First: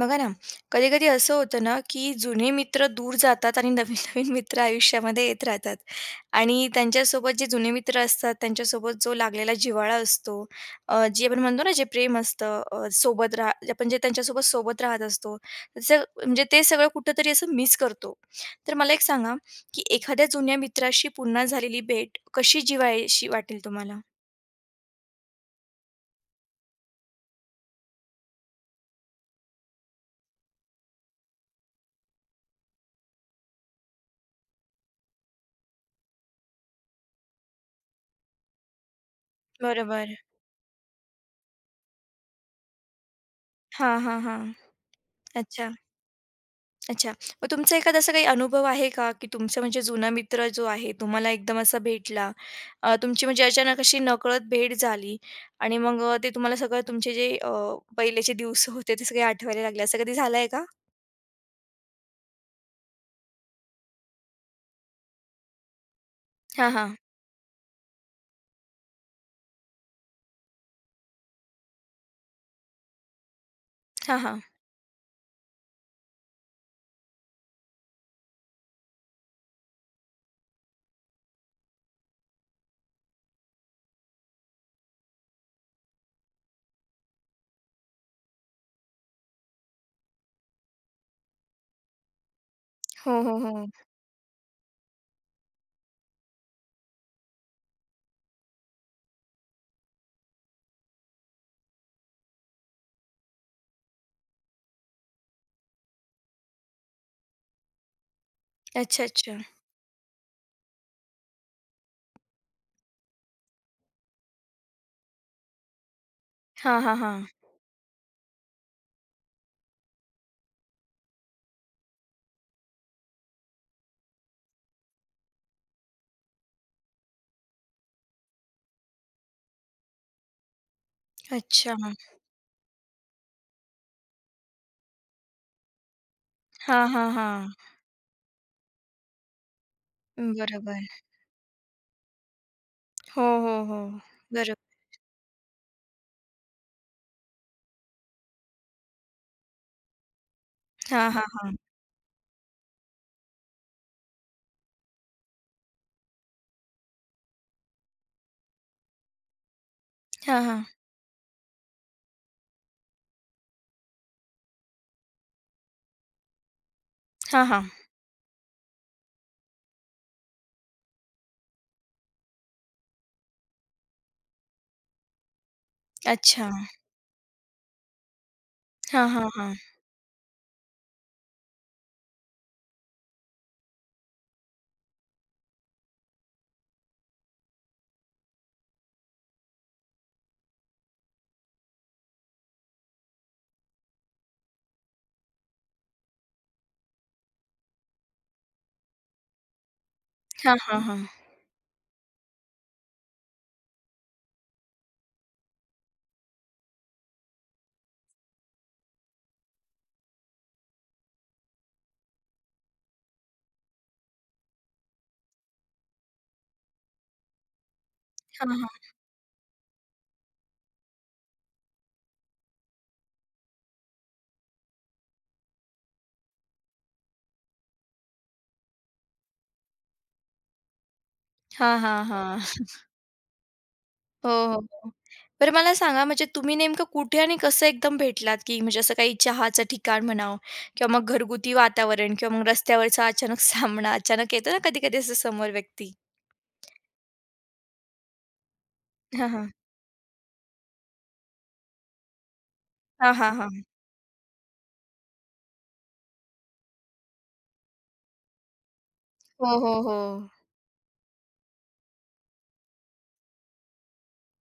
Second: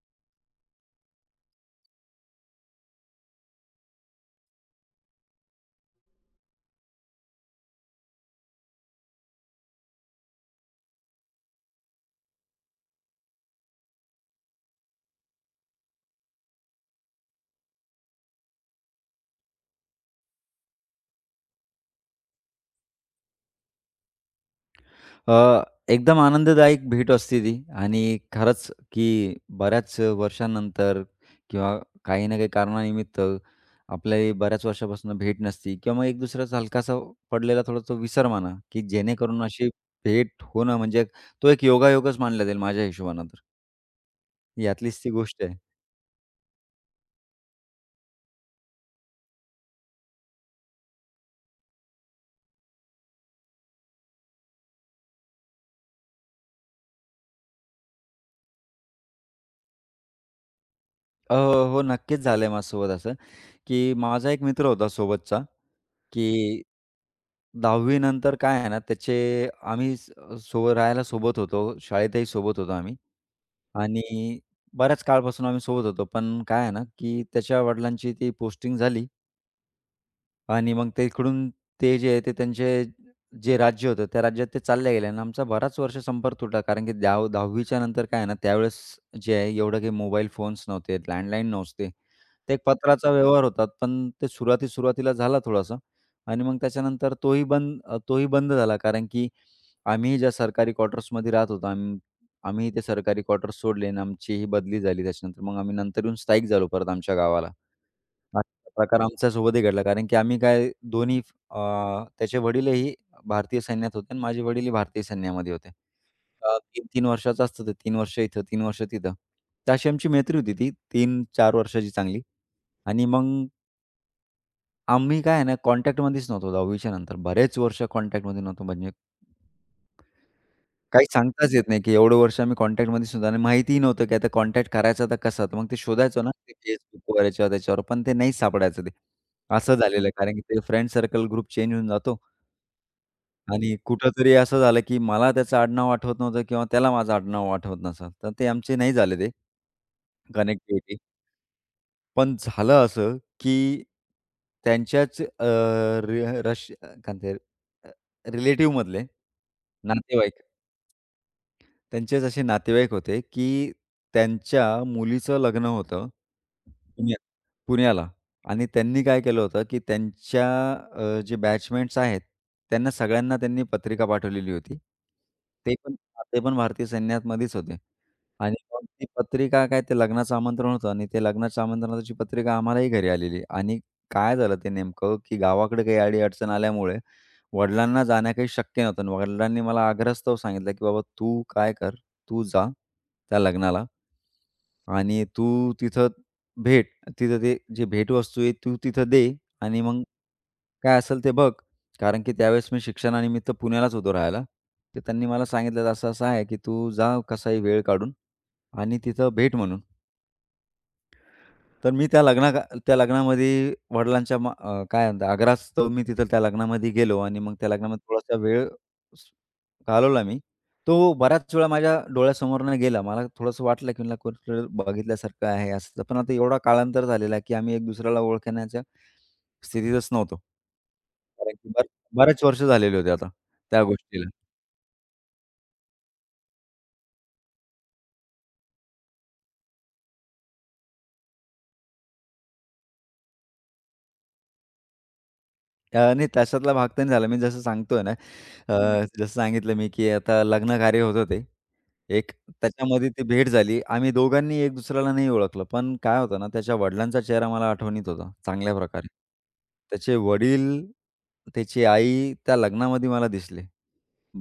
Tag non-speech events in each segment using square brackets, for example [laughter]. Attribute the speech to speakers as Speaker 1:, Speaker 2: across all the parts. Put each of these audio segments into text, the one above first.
Speaker 1: बघा ना, कधी-कधी असं होतं ना, की जुने मित्र दूर जातात आणि नवीन-नवीन [laughs] मित्र आयुष्यामध्ये येत राहतात आणि त्यांच्यासोबत जे जुने मित्र असतात, त्यांच्यासोबत जो लागलेला जिव्हाळा असतो, जे आपण म्हणतो ना, जे प्रेम असतं, सोबत राह जे आपण जे त्यांच्यासोबत सोबत राहत असतो, म्हणजे ते सगळं कुठेतरी असं मिस करतो. तर मला एक सांगा, की एखाद्या जुन्या मित्राशी पुन्हा झालेली भेट कशी जिव्हाळीशी वाटेल तुम्हाला?
Speaker 2: अ, एकदम आनंददायक भेट असते ती आणि खरंच की बऱ्याच वर्षानंतर किंवा काही ना काही कारणानिमित्त आपल्याही बऱ्याच वर्षापासून भेट नसती किंवा मग एक दुसऱ्याचा हलकासा पडलेला थोडा तो विसर म्हणा, की जेणेकरून अशी
Speaker 1: बरोबर.
Speaker 2: भेट होणं म्हणजे तो एक योगायोगच मानला जाईल माझ्या हिशोबानं तर.
Speaker 1: हां, हां, हां.
Speaker 2: यातलीच ती गोष्ट आहे.
Speaker 1: अच्छा. अच्छा. मग तुमचा एखादा असा काही अनुभव आहे का, की तुमचा म्हणजे जुना मित्र जो आहे, तुम्हाला एकदम असा भेटला, तुमची म्हणजे अचानक अशी नकळत भेट झाली आणि मग ते तुम्हाला सगळं तुमचे जे पहिलेचे दिवस होते ते सगळे आठवायला लागले, असं कधी झालंय का?
Speaker 2: अ, हो, नक्कीच झालंय माझ्यासोबत असं, की माझा एक मित्र होता सोबतचा. की
Speaker 1: हां, हां.
Speaker 2: 10वी नंतर काय आहे ना, त्याचे आम्ही सोबत राहायला सोबत होतो, शाळेतही सोबत होतो आम्ही
Speaker 1: हां,
Speaker 2: आणि
Speaker 1: हां.
Speaker 2: बऱ्याच काळपासून आम्ही सोबत होतो. पण काय आहे ना, की त्याच्या वडिलांची ती पोस्टिंग झाली आणि मग ते इकडून ते जे आहे ते त्यांचे जे राज्य होतं त्या राज्यात ते चालल्या गेल्या आणि आमचा बराच वर्ष संपर्क तुटला. कारण की 10वीच्या नंतर काय आहे ना, त्यावेळेस जे आहे एवढं काही मोबाईल फोन्स नव्हते, लँडलाईन नव्हते. ते एक पत्राचा
Speaker 1: हो, हो,
Speaker 2: व्यवहार होता,
Speaker 1: हो.
Speaker 2: पण ते सुरुवाती-सुरुवातीला झाला थोडासा आणि मग त्याच्यानंतर तोही बंद झाला. कारण की आम्हीही ज्या सरकारी क्वार्टर्समध्ये राहत होतो, आम्हीही ते सरकारी क्वार्टर्स सोडले आणि आमचीही बदली झाली त्याच्यानंतर. मग आम्ही नंतर येऊन स्थायिक झालो परत आमच्या गावाला. असा प्रकार
Speaker 1: अच्छा, अच्छा.
Speaker 2: आमच्यासोबतही घडला. कारण की आम्ही काय दोन्ही अ, त्याचे वडीलही भारतीय सैन्यात होते आणि माझे वडीलही भारतीय सैन्यामध्ये होते.
Speaker 1: हां, हां,
Speaker 2: 3-3
Speaker 1: हां.
Speaker 2: वर्षाचं असतं ते. 3 वर्ष इथं, 3 वर्ष तिथं. तर अशी आमची मैत्री होती ती 3-4 वर्षाची चांगली. आणि मग आम्ही काय आहे ना कॉन्टॅक्टमध्येच नव्हतो 10वीच्या नंतर. बरेच वर्ष कॉन्टॅक्टमध्ये नव्हतो म्हणजे काही सांगताच येत
Speaker 1: अच्छा.
Speaker 2: नाही, की एवढं वर्ष आम्ही कॉन्टॅक्टमध्ये सुद्धा आणि माहितीही नव्हतं, की आता कॉन्टॅक्ट करायचा तर कसा? तर मग ते शोधायचो ना, ते
Speaker 1: हां, हां,
Speaker 2: Facebookवर
Speaker 1: हां.
Speaker 2: याच्यावर त्याच्यावर, पण ते नाही सापडायचं ते. असं झालेलं आहे, कारण की ते फ्रेंड
Speaker 1: बरोबर.
Speaker 2: सर्कल ग्रुप चेंज होऊन जातो
Speaker 1: हो, हो,
Speaker 2: आणि
Speaker 1: हो.
Speaker 2: कुठेतरी असं
Speaker 1: बरोबर.
Speaker 2: झालं, की मला त्याचं आडनाव आठवत नव्हतं किंवा त्याला माझं आडनाव आठवत नसेल, तर ते आमचे नाही झाले ते कनेक्टिव्हिटी.
Speaker 1: हां, हां, हां.
Speaker 2: पण झालं असं, की त्यांच्याच रि रश काय म्हणते रिलेटिव्हमधले नातेवाईक
Speaker 1: हां, हां.
Speaker 2: त्यांचेच असे नातेवाईक होते, की त्यांच्या मुलीचं लग्न होतं पुण्यात
Speaker 1: हां, हां.
Speaker 2: पुण्याला आणि त्यांनी काय केलं होतं, की त्यांच्या जे बॅचमेट्स आहेत, त्यांना सगळ्यांना त्यांनी पत्रिका पाठवलेली होती. ते पण ते
Speaker 1: अच्छा.
Speaker 2: पण भारतीय सैन्यामध्येच होते आणि मग
Speaker 1: हां,
Speaker 2: ती
Speaker 1: हां, हां.
Speaker 2: पत्रिका काय ते लग्नाचं आमंत्रण होतं आणि ते लग्नाच्या आमंत्रणाची पत्रिका आम्हालाही घरी आलेली आणि काय झालं ते नेमकं, की गावाकडे काही अडी-अडचण आल्यामुळे वडिलांना जाणं काही शक्य नव्हतं आणि वडिलांनी मला आग्रहस्तव सांगितलं, की "बाबा तू काय कर, तू जा त्या लग्नाला आणि तू तिथं भेट, तिथं ते जे भेटवस्तू आहे तू तिथं दे आणि मग
Speaker 1: हां, हां,
Speaker 2: काय
Speaker 1: हां.
Speaker 2: असेल ते बघ." कारण की त्यावेळेस मी शिक्षणानिमित्त पुण्यालाच होतो राहायला. तर त्यांनी मला सांगितलं असं-असं आहे, की "तू जा कसाही वेळ काढून आणि तिथं भेट म्हणून." तर मी त्या लग्नामध्ये वडिलांच्या काय म्हणतात आग्रहास्तव मी तिथं त्या लग्नामध्ये गेलो आणि मग त्या लग्नामध्ये थोडासा
Speaker 1: हां,
Speaker 2: वेळ
Speaker 1: हां.
Speaker 2: घालवला मी. तो बऱ्याच वेळा माझ्या डोळ्यासमोरनं गेला. मला थोडंसं वाटलं, की मला कुठेतरी बघितल्यासारखं आहे असं. पण आता एवढा कालांतर झालेला आहे, की आम्ही एक दुसऱ्याला ओळखण्याच्या स्थितीतच नव्हतो. कारण की
Speaker 1: हां, हां,
Speaker 2: बरेच वर्ष झालेले होते आता त्या गोष्टीला.
Speaker 1: हो, हो, हो. बरं मला सांगा म्हणजे तुम्ही नेमकं कुठे आणि कसं एकदम भेटलात, की म्हणजे असं काही चहाचं ठिकाण म्हणावं किंवा मग घरगुती वातावरण किंवा मग रस्त्यावरचा अचानक [laughs] सामना, अचानक येतो ना कधी-कधी असं समोर व्यक्ती.
Speaker 2: नाही तशातला भाग तर नाही झाला. मी जसं सांगतोय ना, अ, हं. जसं
Speaker 1: हां, हां.
Speaker 2: सांगितलं मी, की आता लग्न कार्य होतं ते. एक त्याच्यामध्ये
Speaker 1: हां,
Speaker 2: ती
Speaker 1: हां,
Speaker 2: भेट
Speaker 1: हां.
Speaker 2: झाली. आम्ही दोघांनी एक दुसऱ्याला नाही ओळखलं. पण काय होतं ना, त्याच्या वडिलांचा चेहरा मला आठवणीत होता चांगल्या प्रकारे.
Speaker 1: हो, हो, हो.
Speaker 2: त्याचे वडील, त्याची आई त्या लग्नामध्ये मला दिसले.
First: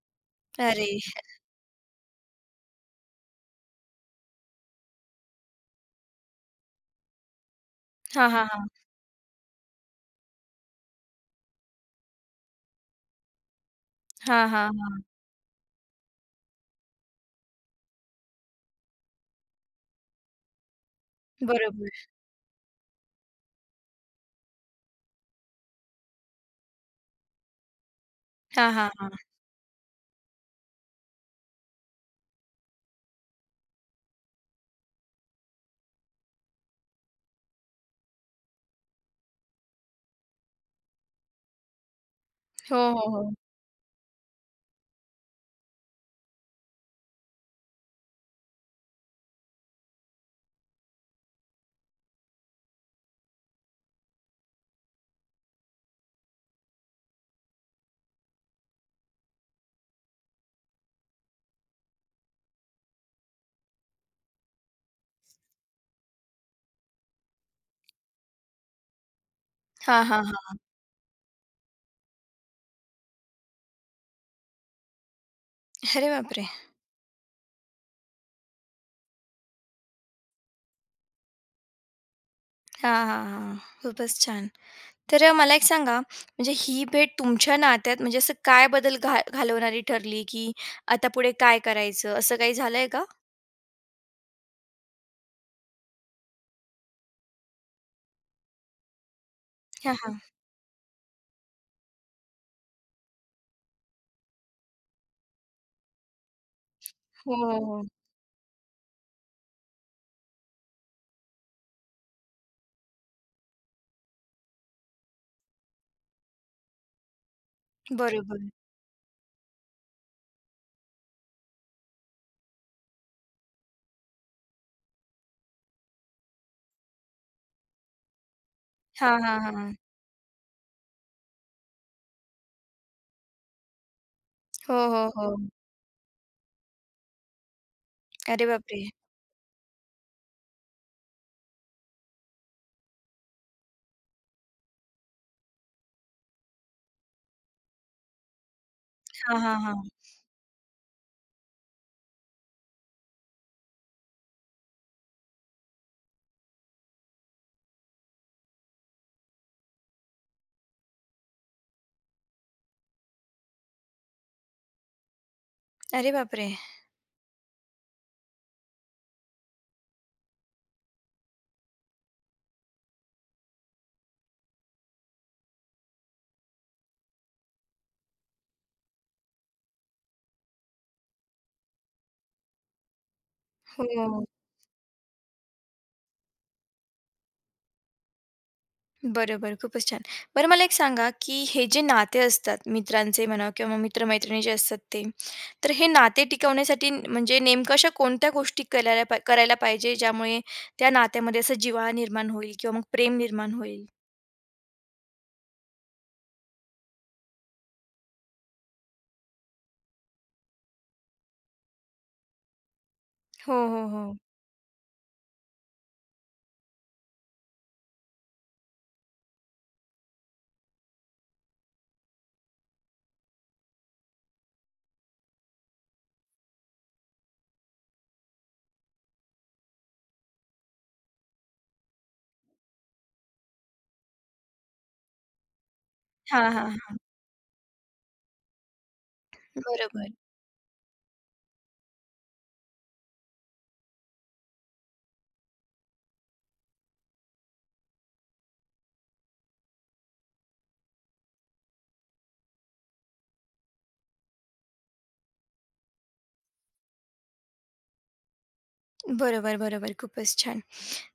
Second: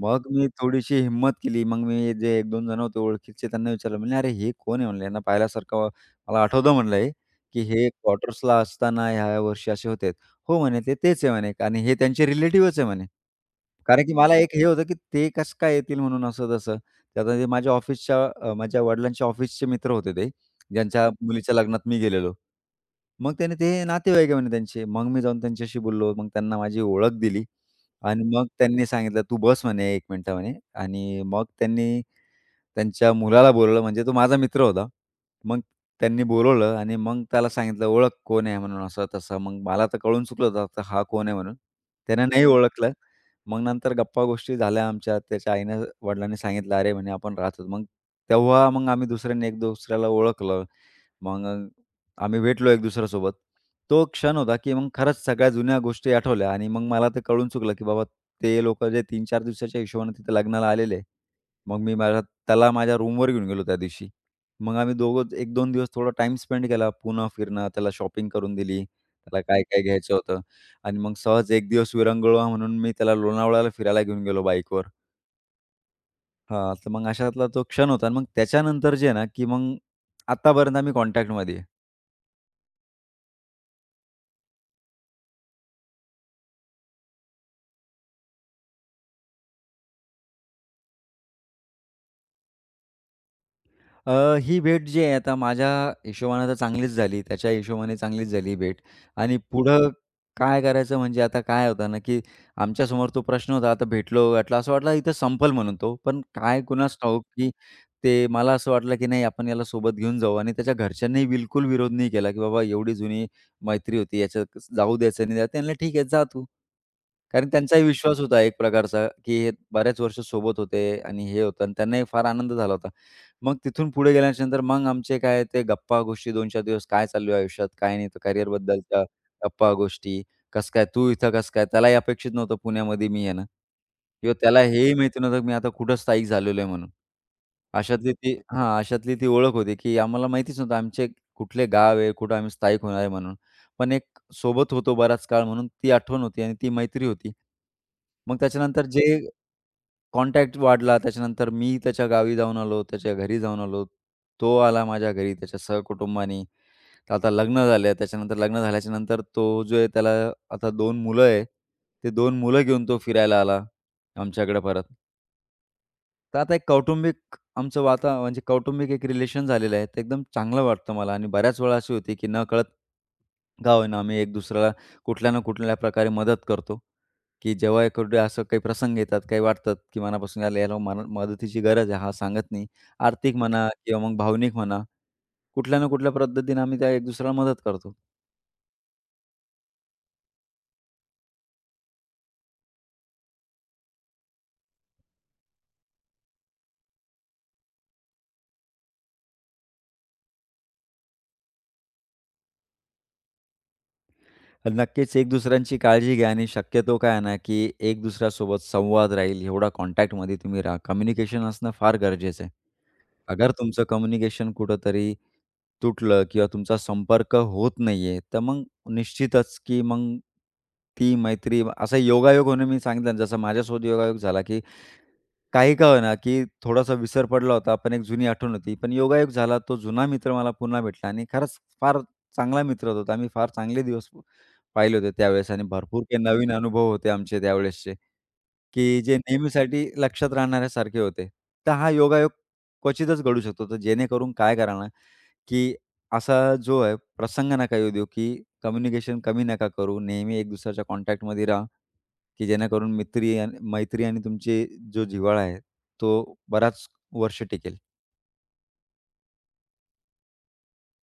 Speaker 2: मग मी
Speaker 1: अरे!
Speaker 2: थोडीशी हिम्मत केली. मग मी जे एक 2 जण होते ओळखीचे त्यांना विचारलं म्हणलं, "अरे हे कोण आहे?" म्हणलं, "यांना पाहिल्यासारखं मला आठवतं" म्हणलं हे, की "हे
Speaker 1: हां, हां,
Speaker 2: क्वार्टर्सला
Speaker 1: हां.
Speaker 2: असताना ह्या वर्षी असे होते." "हो," म्हणे, "ते तेच आहे," म्हणे, "आणि हे त्यांचे रिलेटिव्हच आहे," म्हणे. कारण की मला
Speaker 1: हां,
Speaker 2: एक हे
Speaker 1: हां,
Speaker 2: होतं, की
Speaker 1: हां.
Speaker 2: ते कसं काय येतील म्हणून असं तसं. ते आता ते माझ्या वडिलांच्या ऑफिसचे मित्र होते ते, ज्यांच्या मुलीच्या लग्नात मी
Speaker 1: बरोबर.
Speaker 2: गेलेलो. मग त्याने ते नातेवाईक आहे म्हणे त्यांचे. मग मी जाऊन त्यांच्याशी बोललो. मग त्यांना माझी ओळख दिली. आणि मग
Speaker 1: हां,
Speaker 2: त्यांनी
Speaker 1: हां,
Speaker 2: सांगितलं,
Speaker 1: हां.
Speaker 2: "तू बस" म्हणे 1 मिनिटं म्हणे आणि मग त्यांनी त्यांच्या मुलाला बोलावलं, म्हणजे तो माझा मित्र होता. मग त्यांनी बोलावलं आणि मग त्याला सांगितलं, "ओळख कोण आहे?" म्हणून असं-तसं. मग मला तर कळून चुकलं होतं आता हा कोण आहे म्हणून. त्यानं नाही
Speaker 1: हो,
Speaker 2: ओळखलं.
Speaker 1: हो, हो.
Speaker 2: मग नंतर गप्पा-गोष्टी झाल्या आमच्या. त्याच्या आईनं वडिलांनी सांगितलं, "अरे," म्हणे, "आपण राहतो." मग तेव्हा मग आम्ही दुसऱ्यांनी एक दुसऱ्याला ओळखलं. मग आम्ही भेटलो एक दुसऱ्यासोबत. तो क्षण होता, की मग खरंच सगळ्या जुन्या गोष्टी आठवल्या आणि मग मला ते कळून चुकलं, की बाबा ते लोकं जे 3-4 दिवसाच्या हिशोबाने तिथे लग्नाला आलेले. मग मी माझ्या त्याला माझ्या रूमवर घेऊन गेलो त्या दिवशी. मग आम्ही दोघं एक 2 दिवस थोडा टाईम स्पेंड केला. पुणं फिरणं, त्याला शॉपिंग करून दिली. त्याला काय-काय
Speaker 1: हां,
Speaker 2: घ्यायचं
Speaker 1: हां,
Speaker 2: होतं
Speaker 1: हां.
Speaker 2: आणि मग सहज एक दिवस विरंगुळा म्हणून मी त्याला लोणावळ्याला फिरायला घेऊन गेलो बाईकवर.
Speaker 1: अरे बापरे!
Speaker 2: हां, तर मग अशातला तो क्षण होता आणि मग त्याच्यानंतर जे आहे ना, की मग आत्तापर्यंत आम्ही कॉन्टॅक्टमध्ये आहे.
Speaker 1: हां, हां, हां. खूपच छान. तर मला एक सांगा, म्हणजे ही भेट तुमच्या नात्यात म्हणजे असं काय बदल घालवणारी ठरली, की आता पुढे काय करायचं, असं काही झालंय का?
Speaker 2: अ, ही भेट जी आहे आता माझ्या हिशोबाने तर चांगलीच झाली. त्याच्या हिशोबाने चांगलीच झाली ही भेट आणि पुढं
Speaker 1: हां, हां.
Speaker 2: काय करायचं म्हणजे आता काय होतं ना, की आमच्यासमोर तो प्रश्न होता. आता भेटलो, वाटलं असं वाटलं इथं संपल म्हणून तो. पण काय कुणास ठाऊक,
Speaker 1: हो,
Speaker 2: की
Speaker 1: हो, हो.
Speaker 2: ते मला असं वाटलं, की नाही आपण याला सोबत घेऊन जाऊ आणि त्याच्या घरच्यांनीही बिलकुल विरोध नाही केला, की बाबा एवढी जुनी मैत्री होती, याच्यात जाऊ द्यायचं नाही. त्यांना ठीक आहे जा तू. कारण त्यांचाही विश्वास होता
Speaker 1: बरोबर.
Speaker 2: एक प्रकारचा, की हे बऱ्याच वर्ष सोबत होते आणि हे होतं आणि त्यांनाही फार आनंद झाला होता. मग तिथून पुढे गेल्याच्या नंतर मग आमचे काय ते गप्पा-गोष्टी 2-4 दिवस काय चालू आहे आयुष्यात, काय नाही, तर करिअरबद्दलच्या
Speaker 1: हां, हां, हां.
Speaker 2: गप्पा-गोष्टी. कसं काय तू इथं कसं काय? त्यालाही अपेक्षित नव्हतं पुण्यामध्ये मी येणं किंवा त्याला
Speaker 1: हो,
Speaker 2: हेही
Speaker 1: हो,
Speaker 2: माहिती
Speaker 1: हो.
Speaker 2: नव्हतं मी आता कुठं स्थायिक झालेलो आहे म्हणून.
Speaker 1: अरे बापरे!
Speaker 2: अशातली ती ओळख होती, की आम्हाला माहितीच नव्हतं आमचे कुठले गाव आहे, कुठं आम्ही स्थायिक होणार आहे म्हणून. पण एक सोबत होतो बराच काळ म्हणून ती आठवण होती आणि ती मैत्री होती. मग त्याच्यानंतर जे
Speaker 1: हां, हां, हां.
Speaker 2: कॉन्टॅक्ट वाढला. त्याच्यानंतर मी त्याच्या गावी जाऊन आलो, त्याच्या घरी जाऊन आलो. तो आला माझ्या घरी त्याच्या सहकुटुंबानी. तर आता लग्न झाले. त्याच्यानंतर लग्न झाल्याच्या नंतर तो जो आहे त्याला आता दोन मुलं आहे. ते 2 मुलं घेऊन तो फिरायला आला आमच्याकडे परत.
Speaker 1: अरे
Speaker 2: तर
Speaker 1: बापरे!
Speaker 2: आता एक कौटुंबिक आमचं वाता म्हणजे कौटुंबिक एक रिलेशन झालेलं आहे. ते एकदम चांगलं वाटतं मला आणि बऱ्याच वेळा अशी होती की नकळत का होईना आम्ही एक दुसऱ्याला कुठल्या ना कुठल्या प्रकारे मदत करतो. की जेव्हा एखादे असं काही प्रसंग येतात, काही वाटतात, की मनापासून याला याला मन मदतीची गरज आहे, हा सांगत नाही. आर्थिक म्हणा
Speaker 1: हो.
Speaker 2: किंवा
Speaker 1: हो,
Speaker 2: मग
Speaker 1: हो.
Speaker 2: भावनिक म्हणा, कुठल्या ना कुठल्या पद्धतीने आम्ही त्या एक दुसऱ्याला मदत करतो.
Speaker 1: बरोबर, खूपच छान. बरं मला एक सांगा, की हे जे नाते असतात मित्रांचे म्हणा किंवा मग मित्र-मैत्रिणीचे असतात ते, तर हे नाते टिकवण्यासाठी म्हणजे नेमकं अशा कोणत्या गोष्टी करायला करायला पाहिजे, ज्यामुळे त्या नात्यामध्ये असं जिव्हाळा निर्माण होईल किंवा मग प्रेम निर्माण होईल?
Speaker 2: आणि नक्कीच एक दुसऱ्यांची काळजी घ्या आणि शक्यतो काय आहे ना, की एक दुसऱ्यासोबत संवाद राहील, एवढा कॉन्टॅक्टमध्ये तुम्ही राहा. कम्युनिकेशन असणं फार गरजेचं आहे. अगर
Speaker 1: हो,
Speaker 2: तुमचं
Speaker 1: हो, हो.
Speaker 2: कम्युनिकेशन कुठेतरी तुटलं किंवा तुमचा संपर्क होत नाहीये, तर मग निश्चितच, की मग ती मैत्री असा योगायोग होणे मी सांगितलं ना, जसा माझ्यासोबत योगायोग झाला, की काही का होईना, की थोडासा विसर पडला होता, पण एक जुनी आठवण होती. पण योगायोग झाला, तो जुना मित्र मला पुन्हा भेटला आणि खरंच फार चांगला मित्र होता. आम्ही फार चांगले दिवस पाहिले होते त्यावेळेस आणि भरपूर काही
Speaker 1: हां,
Speaker 2: नवीन अनुभव
Speaker 1: हां.
Speaker 2: होते आमचे त्यावेळेसचे, की जे नेहमीसाठी
Speaker 1: बरोबर.
Speaker 2: लक्षात राहणाऱ्यासारखे होते. तर हा योगायोग क्वचितच घडू शकतो. तर जेणेकरून काय करा ना, की असा जो आहे प्रसंग नका येऊ देऊ, की कम्युनिकेशन कमी नका करू. नेहमी एक दुसऱ्याच्या कॉन्टॅक्टमध्ये राहा. की जेणेकरून मित्री आणि मैत्री आणि तुमची जो जिव्हाळा आहे, तो बराच वर्ष टिकेल.
Speaker 1: बरोबर, बरोबर. खूपच छान.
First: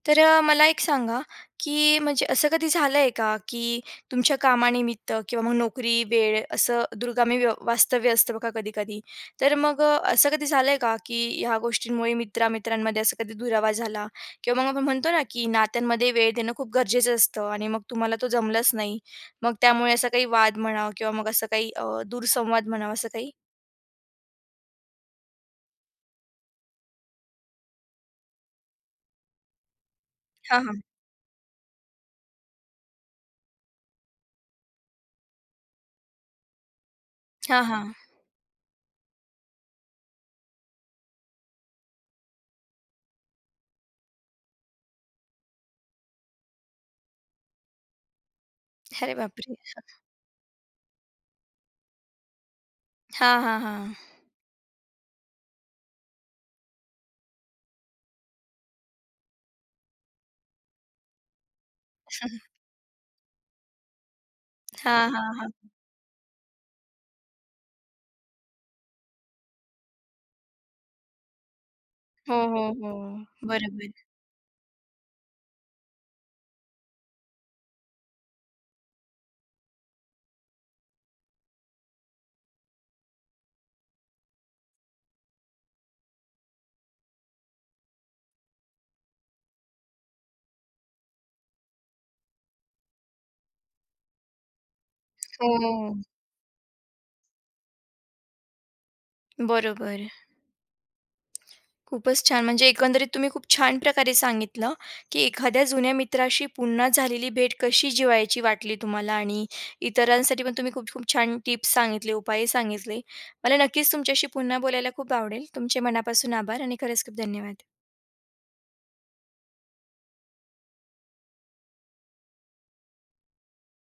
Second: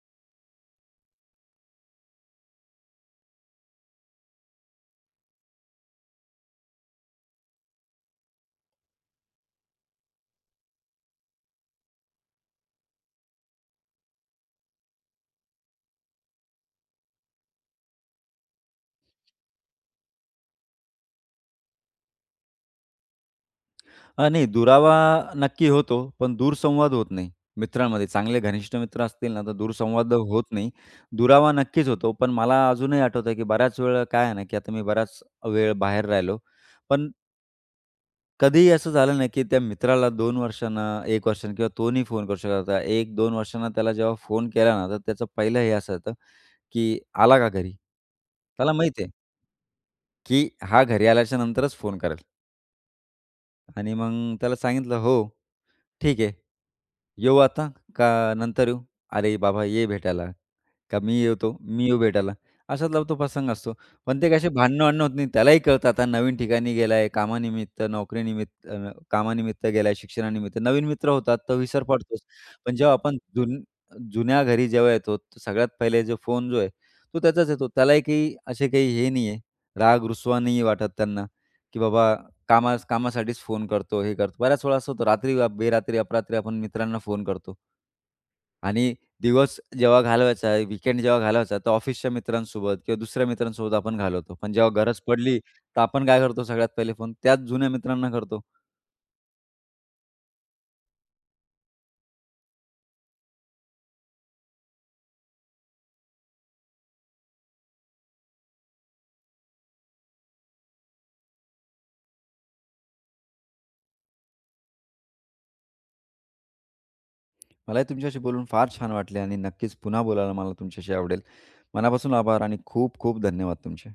Speaker 1: तर मला एक सांगा, की म्हणजे असं कधी झालंय का, की तुमच्या कामानिमित्त किंवा मग नोकरी, वेळ असं दूरगामी वास्तव्य असतं बघा कधी-कधी. तर मग असं कधी झालंय का, की ह्या गोष्टींमुळे मित्रा-मित्रांमध्ये असं कधी दुरावा झाला? किंवा मग आपण म्हणतो ना, की नात्यांमध्ये वेळ देणं खूप गरजेचं असतं आणि मग तुम्हाला तो जमलाच नाही. मग त्यामुळे असा काही वाद म्हणा किंवा मग असं काही दूरसंवाद म्हणावा असं काही?
Speaker 2: नाही दुरावा नक्की होतो, पण दूरसंवाद होत नाही मित्रांमध्ये. चांगले घनिष्ठ मित्र असतील ना, तर दूरसंवाद होत
Speaker 1: हां,
Speaker 2: नाही.
Speaker 1: हां.
Speaker 2: दुरावा नक्कीच होतो, पण मला अजूनही आठवतं की बऱ्याच वेळा काय आहे ना, की आता मी बराच वेळ बाहेर राहिलो. पण
Speaker 1: हां, हां.
Speaker 2: कधीही असं झालं नाही की त्या मित्राला 2 वर्षांना, 1 वर्षांना किंवा तो फोन करू शकत होता. 1-2 वर्षांना त्याला जेव्हा फोन केला ना, तर त्याचं पहिलं हे असं होतं, की "आला का घरी?" त्याला माहीत आहे.
Speaker 1: अरे बापरे!
Speaker 2: की हा घरी आल्याच्या नंतरच फोन करेल
Speaker 1: हां, हां,
Speaker 2: आणि
Speaker 1: हां.
Speaker 2: मग त्याला सांगितलं, "हो." ठीक आहे. येऊ आता का नंतर येऊ? "अरे बाबा ये भेटायला, का मी येतो, मी येऊ भेटायला."
Speaker 1: [laughs]
Speaker 2: अशातला तो प्रसंग असतो. पण ते कसे भांडणं-वांडणं
Speaker 1: हां,
Speaker 2: होत
Speaker 1: हां,
Speaker 2: नाही.
Speaker 1: हां.
Speaker 2: त्यालाही
Speaker 1: [laughs]
Speaker 2: कळतं आता नवीन ठिकाणी गेलाय, कामानिमित्त, नोकरीनिमित्त कामानिमित्त गेलाय, शिक्षणानिमित्त. नवीन मित्र होतात, तर विसर पडतोच.
Speaker 1: हो, हो,
Speaker 2: पण जेव्हा आपण
Speaker 1: हो. बरोबर.
Speaker 2: जुन्या घरी जेव्हा येतो, तर सगळ्यात पहिले जो फोन जो आहे, तो त्याचाच येतो. त्यालाही काही असे काही हे नाहीये, राग-रुसवा नाही वाटत त्यांना, की बाबा कामासाठीच फोन करतो, हे करतो. बऱ्याच वेळा असं होतं रात्री बेरात्री अपरात्री आपण मित्रांना फोन करतो. आणि दिवस जेव्हा घालवायचा आहे, वीकेंड जेव्हा घालवायचा आहे, तर ऑफिसच्या मित्रांसोबत किंवा दुसऱ्या मित्रांसोबत आपण घालवतो. पण जेव्हा गरज पडली तर
Speaker 1: हो,
Speaker 2: आपण काय करतो सगळ्यात पहिले फोन त्याच जुन्या मित्रांना करतो.
Speaker 1: बरोबर. खूपच छान. म्हणजे एकंदरीत तुम्ही खूप छान प्रकारे सांगितलं, की एखाद्या जुन्या मित्राशी पुन्हा झालेली भेट कशी जिवायची वाटली तुम्हाला आणि इतरांसाठी पण तुम्ही खूप खूप छान टिप्स सांगितले, उपाय सांगितले. मला नक्कीच तुमच्याशी पुन्हा बोलायला खूप आवडेल. तुमचे मनापासून आभार आणि खरंच खूप धन्यवाद.
Speaker 2: मलाही तुमच्याशी बोलून फार छान वाटले आणि नक्कीच पुन्हा बोलायला मला तुमच्याशी आवडेल. मनापासून आभार आणि खूप खूप धन्यवाद तुमचे.